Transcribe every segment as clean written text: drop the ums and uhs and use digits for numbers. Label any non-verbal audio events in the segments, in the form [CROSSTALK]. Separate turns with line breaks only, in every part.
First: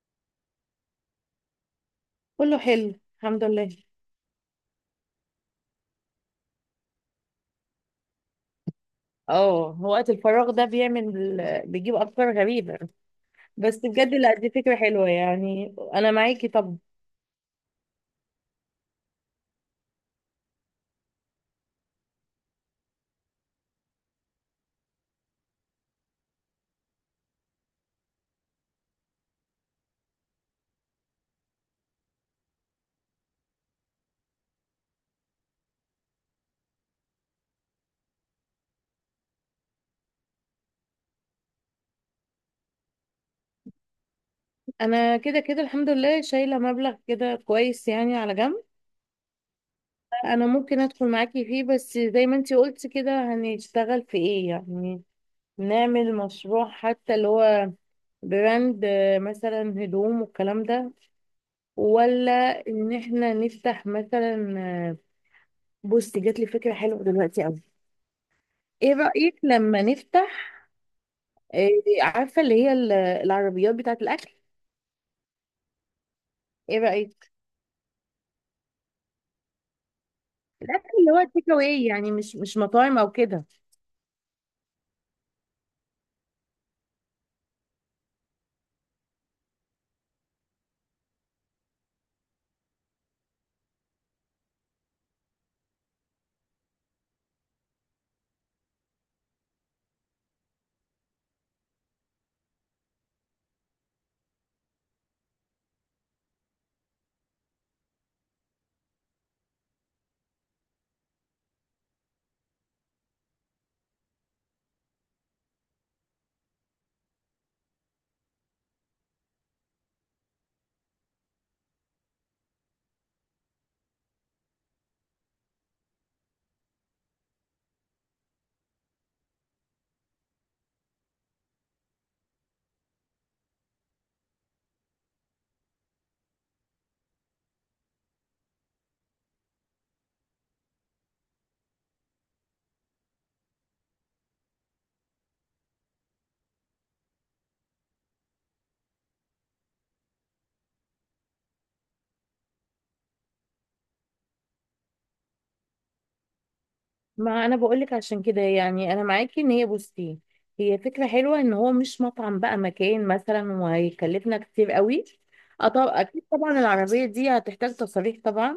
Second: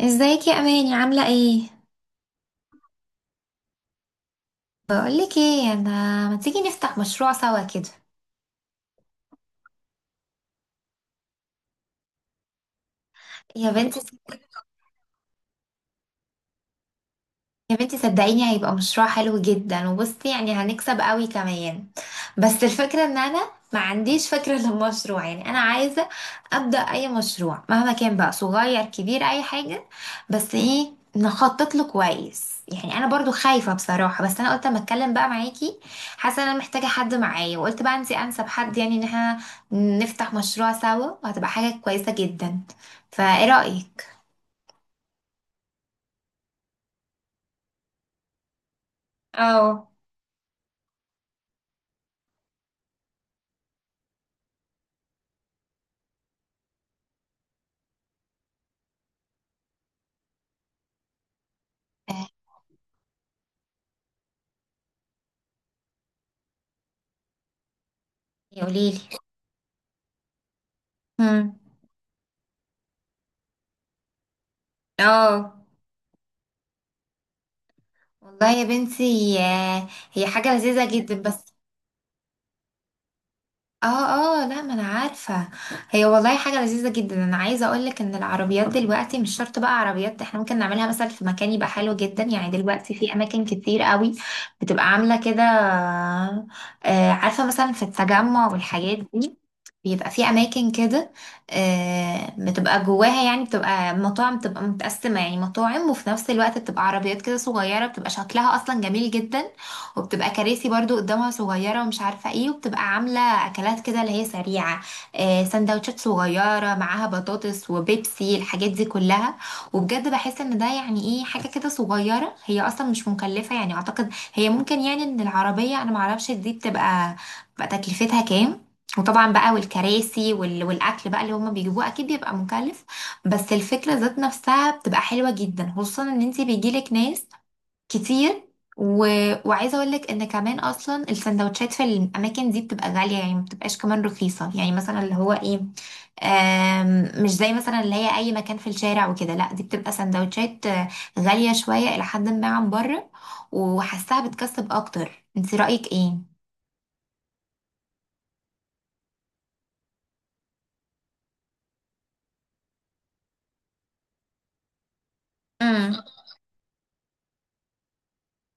ازيك يا اماني عامله ايه؟
كله حلو الحمد لله.
بقولك ايه انا، ما تيجي نفتح مشروع سوا كده؟
اه وقت الفراغ ده بيعمل بيجيب افكار غريبه.
يا
بس
بنتي،
بجد لا، دي فكره حلوه، يعني انا معاكي. طب
يا بنتي صدقيني هيبقى مشروع حلو جدا، وبصي يعني هنكسب قوي كمان. بس الفكرة ان انا ما عنديش فكرة [LAUGHS] للمشروع، يعني انا عايزة ابدأ اي مشروع مهما كان بقى، صغير كبير اي حاجة، بس ايه نخطط له كويس. يعني انا برضو خايفة بصراحة، بس انا قلت اما اتكلم بقى معاكي. حاسة ان انا محتاجة حد معايا، وقلت بقى انتي انسب حد، يعني ان احنا نفتح مشروع سوا وهتبقى حاجة كويسة جدا. فايه رأيك؟
انا كده كده الحمد لله شايله مبلغ كده كويس يعني على جنب.
اه.
انا ممكن ادخل معاكي فيه، بس زي ما انتي قلتي كده هنشتغل في ايه يعني؟ نعمل مشروع حتى اللي هو براند، مثلا هدوم والكلام ده،
آه،
ولا ان احنا نفتح مثلا؟ بصي، جات لي فكره حلوه دلوقتي قوي. ايه
قوليلي.
رأيك لما نفتح؟
مم.
آه، عارفة اللي هي العربيات بتاعة الأكل؟
اه،
ايه رأيك؟
والله يا بنتي هي حاجة
الأكل
لذيذة
اللي هو
جدا
التيك
بس.
اواي، يعني مش مطاعم أو كده.
اه. اه لا، ما انا عارفة، هي والله حاجة لذيذة جدا. انا عايزة اقولك ان العربيات دلوقتي مش شرط بقى عربيات، احنا ممكن نعملها مثلا في مكان يبقى حلو جدا. يعني دلوقتي في اماكن كتير قوي بتبقى عاملة كده. آه، عارفة مثلا في التجمع والحاجات دي، بيبقى في اماكن كده، آه، بتبقى جواها يعني بتبقى مطاعم، بتبقى متقسمة يعني مطاعم وفي نفس الوقت بتبقى عربيات كده صغيرة، بتبقى شكلها اصلا جميل جدا. وبتبقى كراسي برضو قدامها صغيرة، ومش عارفة ايه، وبتبقى عاملة اكلات كده اللي هي سريعة. آه، سندوتشات صغيرة معاها بطاطس وبيبسي، الحاجات دي كلها. وبجد بحس ان ده يعني ايه، حاجة كده صغيرة هي اصلا مش مكلفة. يعني اعتقد هي ممكن، يعني ان العربية انا معرفش دي بتبقى تكلفتها كام. وطبعا بقى والكراسي والاكل بقى اللي هما بيجيبوه اكيد بيبقى مكلف، بس الفكرة ذات نفسها بتبقى حلوة جدا، خصوصا ان انتي بيجيلك ناس كتير. و... وعايزه اقول لك ان كمان اصلا السندوتشات في الاماكن دي بتبقى غاليه، يعني ما بتبقاش كمان رخيصه، يعني مثلا اللي هو ايه، مش زي مثلا اللي هي اي مكان في الشارع وكده. لا، دي بتبقى سندوتشات غاليه شويه الى حد ما عن بره، وحاساها بتكسب اكتر. انت رايك ايه؟
ما أنا بقولك عشان كده، يعني أنا معاكي. إن هي بصي، هي فكرة حلوة إن هو مش مطعم بقى، مكان مثلا، وهيكلفنا كتير قوي. أه، طب
امم
أكيد طبعا العربية دي هتحتاج تصاريح طبعا،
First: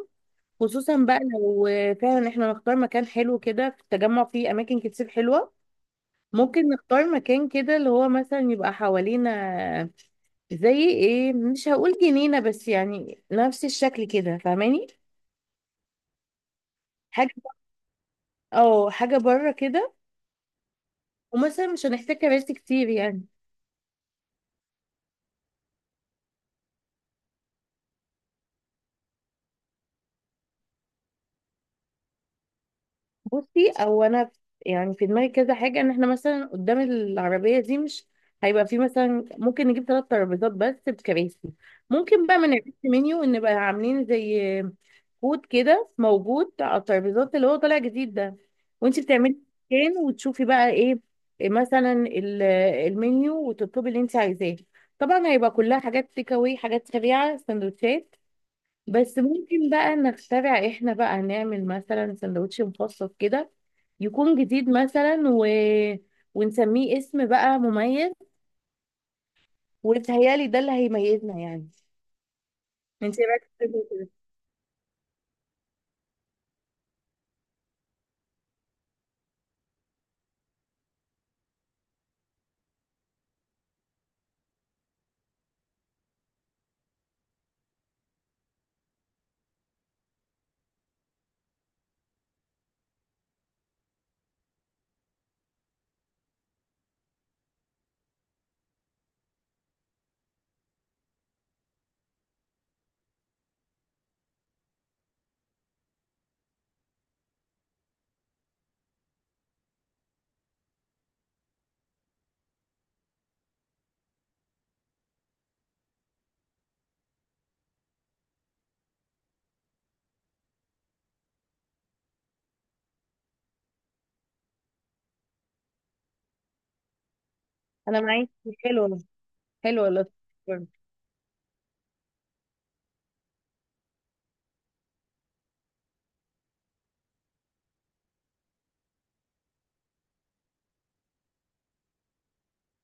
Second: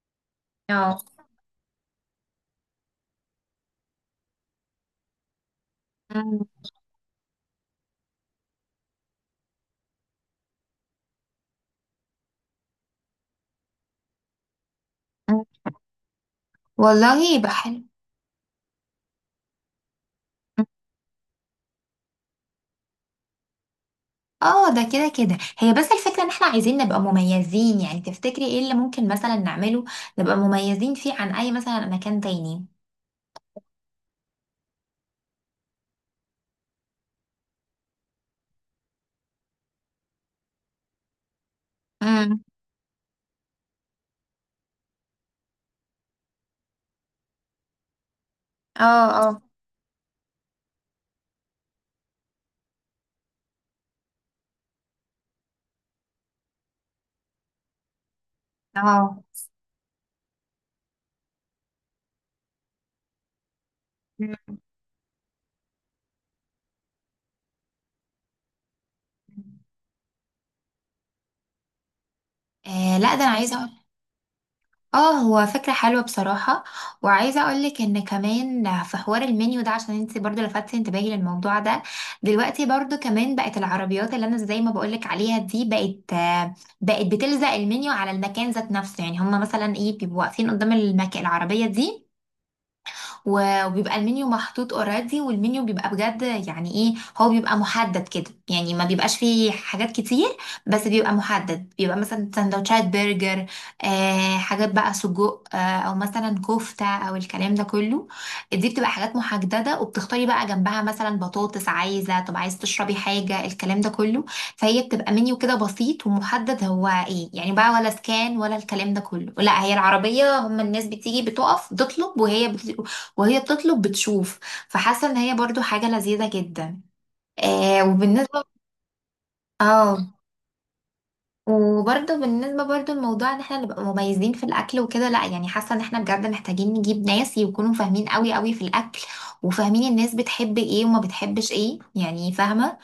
خصوصا
اه.
بقى لو فعلا احنا نختار مكان حلو كده. في التجمع فيه أماكن كتير حلوة.
مم.
ممكن نختار مكان كده اللي هو مثلا يبقى حوالينا زي ايه، مش هقول جنينة بس يعني نفس الشكل كده، فاهماني؟ حاجة،
والله يبقى حلو.
اه، حاجة بره كده. ومثلا مش هنحتاج كراسي كتير يعني.
اه، ده كده كده. هي بس الفكرة ان احنا عايزين نبقى مميزين، يعني تفتكري ايه اللي ممكن مثلا نعمله نبقى مميزين فيه عن اي مثلا مكان تاني؟
بصي، يعني في دماغي كذا حاجه. ان احنا مثلا قدام العربيه دي مش هيبقى في، مثلا ممكن نجيب ثلاث ترابيزات بس بكراسي. ممكن بقى
امم
من الريست منيو ان نبقى عاملين زي كود كده موجود على الترابيزات اللي هو طالع جديد ده، وانت
اه.
بتعملي
اه.
سكان وتشوفي بقى ايه مثلا المنيو، وتطلبي اللي انت عايزاه. طبعا هيبقى كلها حاجات تيك اواي، حاجات سريعه، سندوتشات. بس
اه.
ممكن بقى نخترع احنا، بقى نعمل مثلا سندوتش مخصص كده
مم.
يكون جديد مثلا، ونسميه اسم بقى مميز، وبيتهيألي ده اللي هيميزنا يعني.
آه لا،
انت
ده
إيه
انا
رايك في
عايزه.
الفكرة كده؟
اه، هو فكرة حلوة بصراحة. وعايزة اقولك ان كمان في حوار المنيو ده، عشان انت برضو لفتت انتباهي للموضوع ده. دلوقتي برضو كمان بقت العربيات اللي انا زي ما بقولك عليها دي، بقت بقت بتلزق المنيو على المكان ذات نفسه، يعني هما مثلا ايه بيبقوا واقفين قدام العربية دي وبيبقى المنيو محطوط اوريدي. والمنيو بيبقى بجد يعني ايه، هو بيبقى محدد كده يعني ما بيبقاش فيه حاجات كتير، بس بيبقى محدد. بيبقى مثلا سندوتشات برجر، آه، حاجات بقى سجق، آه، او مثلا كفتة او الكلام ده كله. دي بتبقى حاجات محددة، وبتختاري بقى جنبها مثلا بطاطس، عايزة طب عايز تشربي حاجة، الكلام ده كله. فهي بتبقى منيو كده بسيط ومحدد هو ايه يعني بقى. ولا سكان ولا الكلام ده كله، لا هي العربية، هم الناس بتيجي بتقف بتطلب وهي بتطلب بتشوف. فحاسه ان هي برضو حاجه لذيذه جدا. آه.
انا معاك.
وبالنسبه،
حلو والله. حلو والله.
اه. وبرضه بالنسبة برضه لموضوع ان احنا نبقى مميزين في الاكل وكده، لا يعني حاسة ان احنا بجد محتاجين نجيب ناس يكونوا فاهمين قوي قوي في الاكل، وفاهمين الناس بتحب ايه وما بتحبش ايه. يعني فاهمة،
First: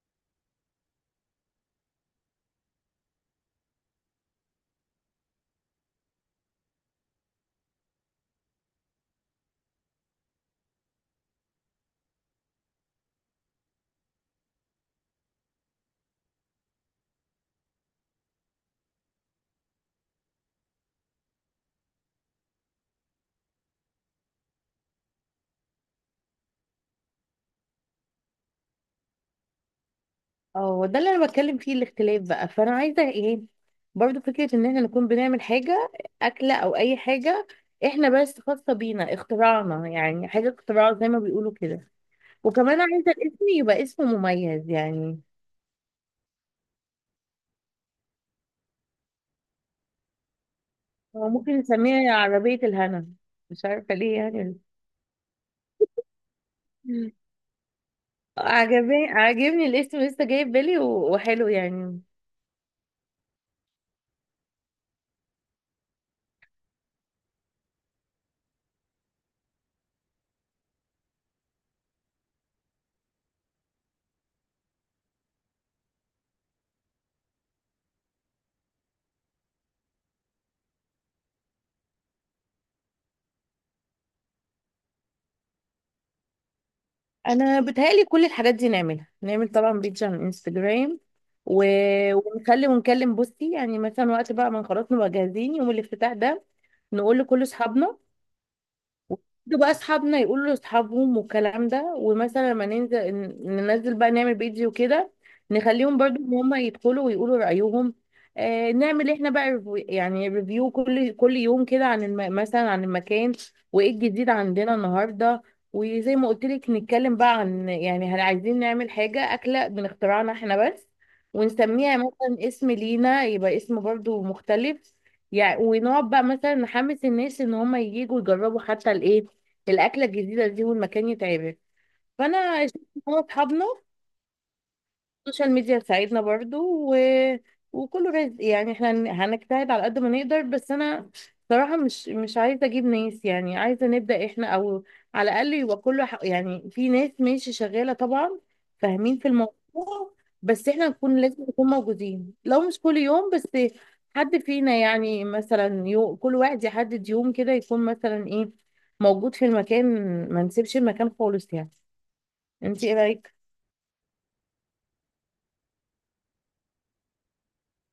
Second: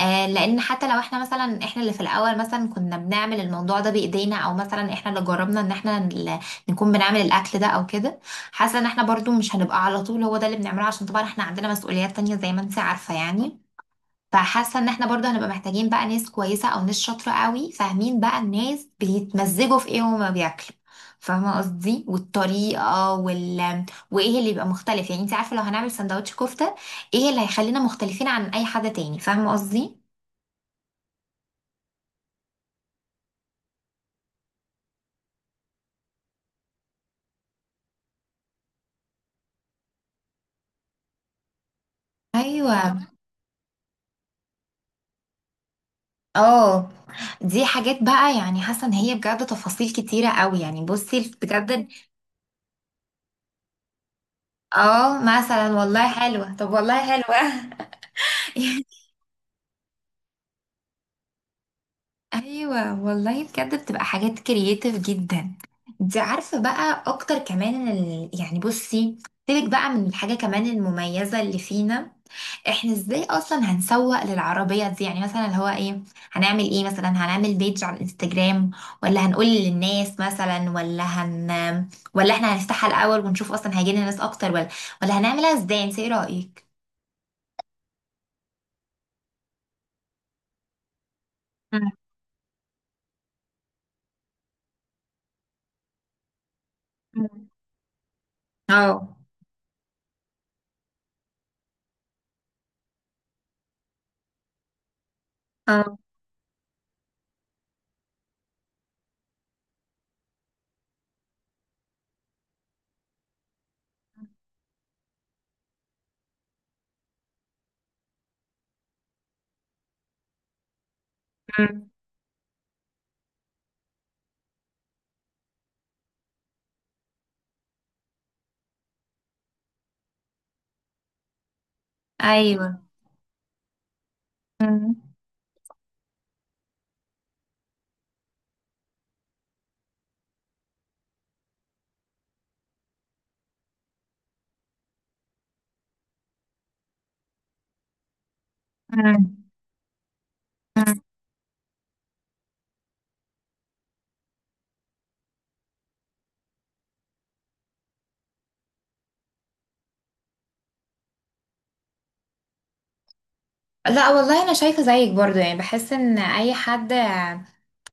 آه، لان حتى لو احنا مثلا، احنا اللي في الاول مثلا كنا بنعمل الموضوع ده بايدينا، او مثلا احنا اللي جربنا ان احنا نكون بنعمل الاكل ده او كده. حاسة ان احنا برضه مش هنبقى على طول هو ده اللي بنعمله، عشان طبعا احنا عندنا مسؤوليات تانية زي ما انت عارفة يعني. فحاسه ان احنا برضه هنبقى محتاجين بقى ناس كويسه او ناس شاطره قوي، فاهمين بقى الناس بيتمزجوا في ايه وهما بياكلوا. فاهمه قصدي، والطريقه وايه اللي يبقى مختلف. يعني انت عارفه لو هنعمل سندوتش كفته، ايه اللي هيخلينا مختلفين عن اي حد تاني؟ فاهمه قصدي.
اه، ده اللي انا بتكلم فيه، الاختلاف بقى. فانا عايزه ايه، برضو فكره ان احنا نكون بنعمل حاجه، اكله او اي حاجه، احنا بس خاصه بينا، اختراعنا يعني، حاجه اختراع زي ما بيقولوا كده.
ايوه.
وكمان عايزة الاسم يبقى اسم مميز يعني.
اه. دي حاجات بقى يعني حاسه ان هي بجد تفاصيل كتيره قوي. يعني
هو
بصي
ممكن
بجد.
نسميها عربية الهنا، مش عارفة ليه يعني.
اه مثلا والله حلوه، طب والله
مم.
حلوه. [LAUGHS]
عجبني، عاجبني الاسم، لسه جاي في بالي، وحلو يعني.
ايوه والله بجد بتبقى حاجات كرييتيف جدا. انت عارفه بقى اكتر كمان يعني بصي، سيبك بقى من الحاجه كمان المميزه اللي فينا، احنا ازاي اصلا هنسوق للعربيه دي. يعني مثلا اللي هو ايه، هنعمل ايه؟ مثلا هنعمل بيج على الانستجرام، ولا هنقول للناس مثلا، ولا احنا هنفتحها الاول ونشوف اصلا هيجي لنا ناس اكتر، ولا ولا هنعملها ازاي؟ انت ايه رايك؟
انا بتهيألي كل الحاجات دي نعملها. نعمل طبعا بيج على الانستجرام، و...
مم.
ونخلي ونكلم بوستي يعني مثلا، وقت بقى ما خلاص نبقى جاهزين، يوم الافتتاح ده نقول لكل
مم.
اصحابنا،
اه.
ده بقى اصحابنا يقولوا لاصحابهم والكلام ده. ومثلا لما ننزل ننزل بقى نعمل فيديو كده، نخليهم
اه.
برضو ان هم يدخلوا ويقولوا رأيهم. آه، نعمل احنا بقى يعني ريفيو كل يوم كده عن مثلا عن المكان، وايه الجديد عندنا النهارده. وزي ما قلت لك نتكلم بقى عن يعني هل عايزين نعمل حاجة، أكلة من اختراعنا احنا بس،
مم.
ونسميها مثلا اسم لينا يبقى اسم برضو مختلف يعني. ونقعد بقى مثلا نحمس الناس ان هم ييجوا يجربوا حتى الايه، الاكله الجديده دي، والمكان يتعبك. فانا شفت
ايوه.
إن هو اصحابنا،
مم.
السوشيال ميديا تساعدنا برضو. و... وكله رزق يعني. احنا هنجتهد على قد ما نقدر، بس انا صراحة مش عايزة اجيب ناس، يعني عايزة نبدأ احنا، او على الاقل يبقى كله يعني في ناس ماشي شغالة طبعا فاهمين في
مم.
الموضوع، بس احنا نكون لازم نكون موجودين. لو مش كل يوم بس حد فينا يعني، مثلا كل واحد يحدد يوم كده يكون مثلا ايه، موجود في المكان. ما نسيبش المكان خالص يعني. انت ايه رأيك؟
لا والله انا شايفه زيك برضو. يعني بحس ان اي حد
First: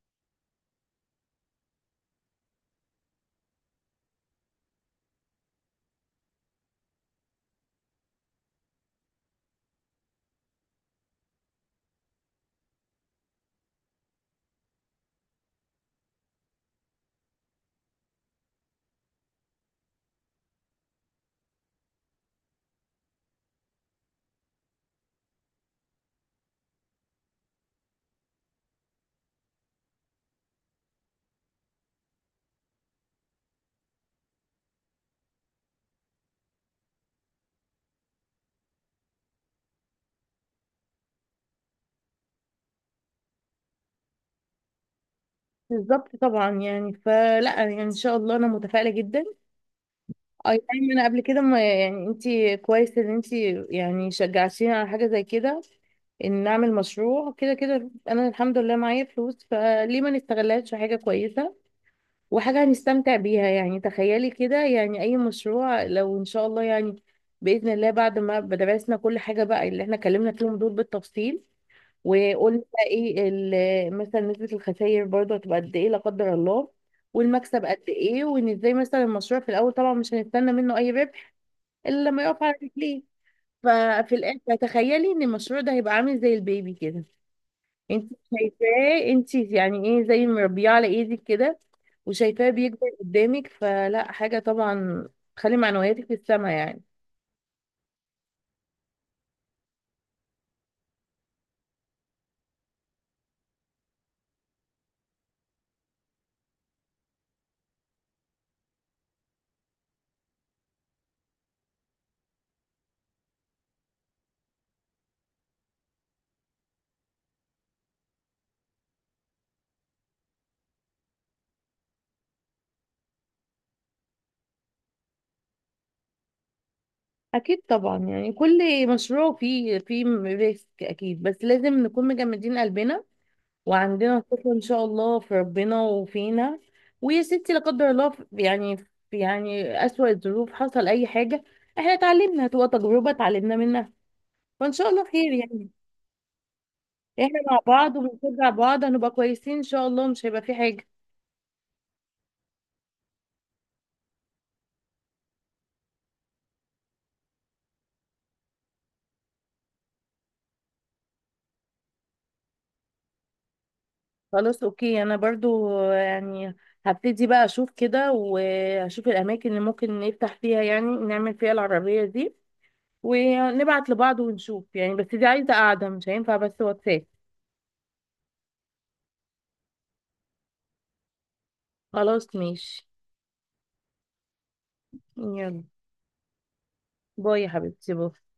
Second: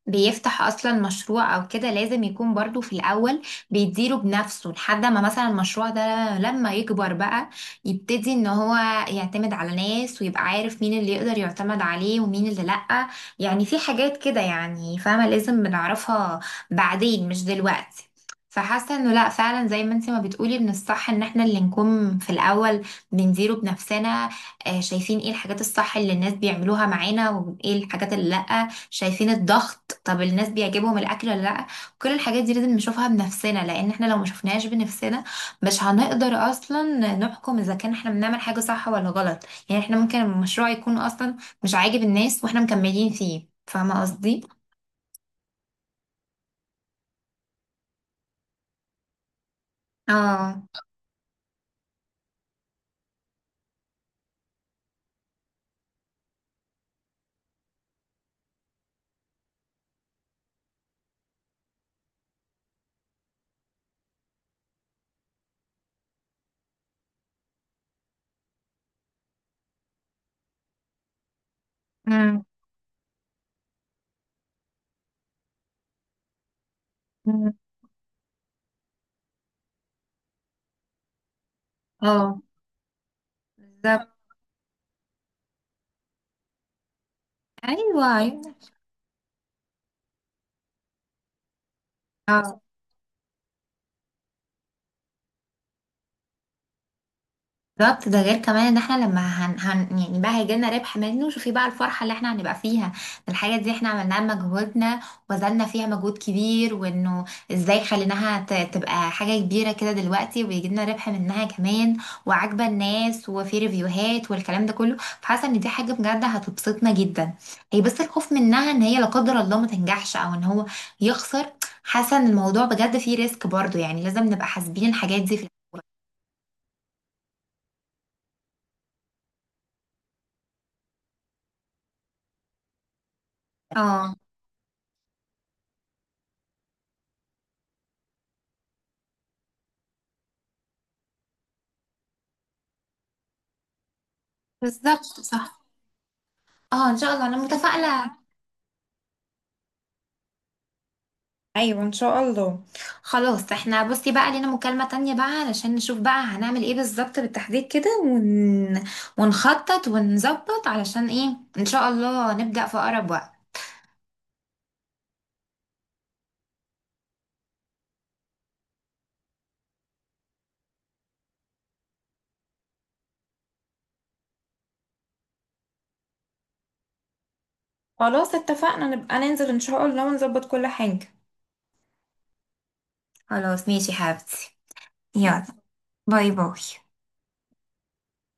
بيفتح اصلا مشروع او كده لازم يكون برضو في الاول بيديره بنفسه، لحد ما مثلا المشروع ده لما يكبر بقى يبتدي ان هو يعتمد على ناس، ويبقى عارف مين اللي يقدر يعتمد عليه ومين اللي لأ. يعني في حاجات كده يعني فاهمة لازم بنعرفها بعدين مش دلوقتي. فحاسة انه لا، فعلا زي ما انت ما بتقولي من الصح ان احنا اللي نكون في الاول بنديره بنفسنا. شايفين ايه الحاجات الصح اللي الناس بيعملوها معانا وايه الحاجات اللي لأ، شايفين الضغط، طب الناس بيعجبهم الاكل ولا لا. كل الحاجات دي لازم نشوفها بنفسنا، لان احنا لو ما شفناهاش بنفسنا مش هنقدر اصلا نحكم اذا كان احنا بنعمل حاجة صح ولا غلط. يعني احنا ممكن المشروع يكون اصلا مش عاجب الناس واحنا مكملين فيه، فاهمة قصدي.
بالظبط طبعا يعني، فلا يعني ان شاء الله انا متفائله جدا. اي
اه.
نعم، انا قبل كده ما يعني انت، كويس ان انت يعني شجعتيني على حاجه زي كده. ان نعمل مشروع كده كده انا الحمد لله معايا فلوس، فليه ما نستغلهاش في حاجه كويسه وحاجة هنستمتع بيها يعني؟ تخيلي كده يعني، أي مشروع لو إن شاء الله يعني، بإذن الله، بعد ما درسنا كل حاجة بقى اللي احنا اتكلمنا فيهم دول بالتفصيل،
امم
وقلنا بقى ايه مثلا نسبة الخسائر برضه هتبقى قد ايه لا قدر الله، والمكسب قد ايه، وان ازاي مثلا المشروع في الأول طبعا مش هنستنى منه أي ربح إلا لما
اه.
يقف على رجليه.
بالظبط.
ففي الآخر تخيلي إن المشروع ده هيبقى عامل زي البيبي كده، انت
ايوه، أيوة.
شايفاه انت يعني، ايه زي مربيه على ايدك كده، وشايفاه
اه،
بيكبر قدامك، فلا حاجه طبعا تخلي معنوياتك في السما يعني.
بالظبط. ده غير كمان ان احنا لما هن, هن يعني بقى هيجيلنا ربح منه، شوفي بقى الفرحة اللي احنا هنبقى فيها. الحاجة دي احنا عملناها بمجهودنا، وبذلنا فيها مجهود كبير، وانه ازاي خليناها تبقى حاجة كبيرة كده دلوقتي، وبيجيلنا ربح منها كمان، وعاجبة الناس، وفي ريفيوهات والكلام ده كله. فحاسة ان دي حاجة بجد هتبسطنا جدا. هي بس الخوف منها ان هي لا قدر الله ما تنجحش او ان هو يخسر. حاسة ان الموضوع بجد فيه ريسك برضو، يعني لازم نبقى حاسبين الحاجات دي في الأول.
اكيد طبعا يعني كل مشروع فيه ريسك اكيد، بس لازم نكون مجمدين قلبنا
اه،
وعندنا ثقه ان شاء الله في ربنا وفينا. ويا ستي لا قدر الله يعني في يعني اسوأ الظروف حصل اي حاجه، احنا اتعلمنا، هتبقى تجربه اتعلمنا منها، فان شاء
بالظبط
الله خير
صح.
يعني.
اه ان شاء الله انا
احنا مع بعض
متفائله.
وبنشجع بعض هنبقى كويسين ان شاء الله، مش هيبقى في حاجة.
ايوه ان شاء الله. خلاص احنا بصي بقى لينا مكالمه تانية بقى، علشان نشوف بقى هنعمل ايه بالظبط بالتحديد كده ونخطط ونظبط علشان ايه ان شاء الله نبدا في اقرب وقت.
خلاص، اوكي. انا برضو يعني هبتدي بقى اشوف كده واشوف الاماكن اللي ممكن نفتح فيها، يعني نعمل فيها العربية دي، ونبعت لبعض ونشوف يعني، بس دي عايزة قاعدة مش هينفع بس واتساب.
خلاص اتفقنا، نبقى ننزل ان شاء الله ونظبط كل حاجة.
خلاص ماشي.
خلاص ماشي يا حبيبتي، يلا،
يلا،
باي باي.
باي يا حبيبتي، باي.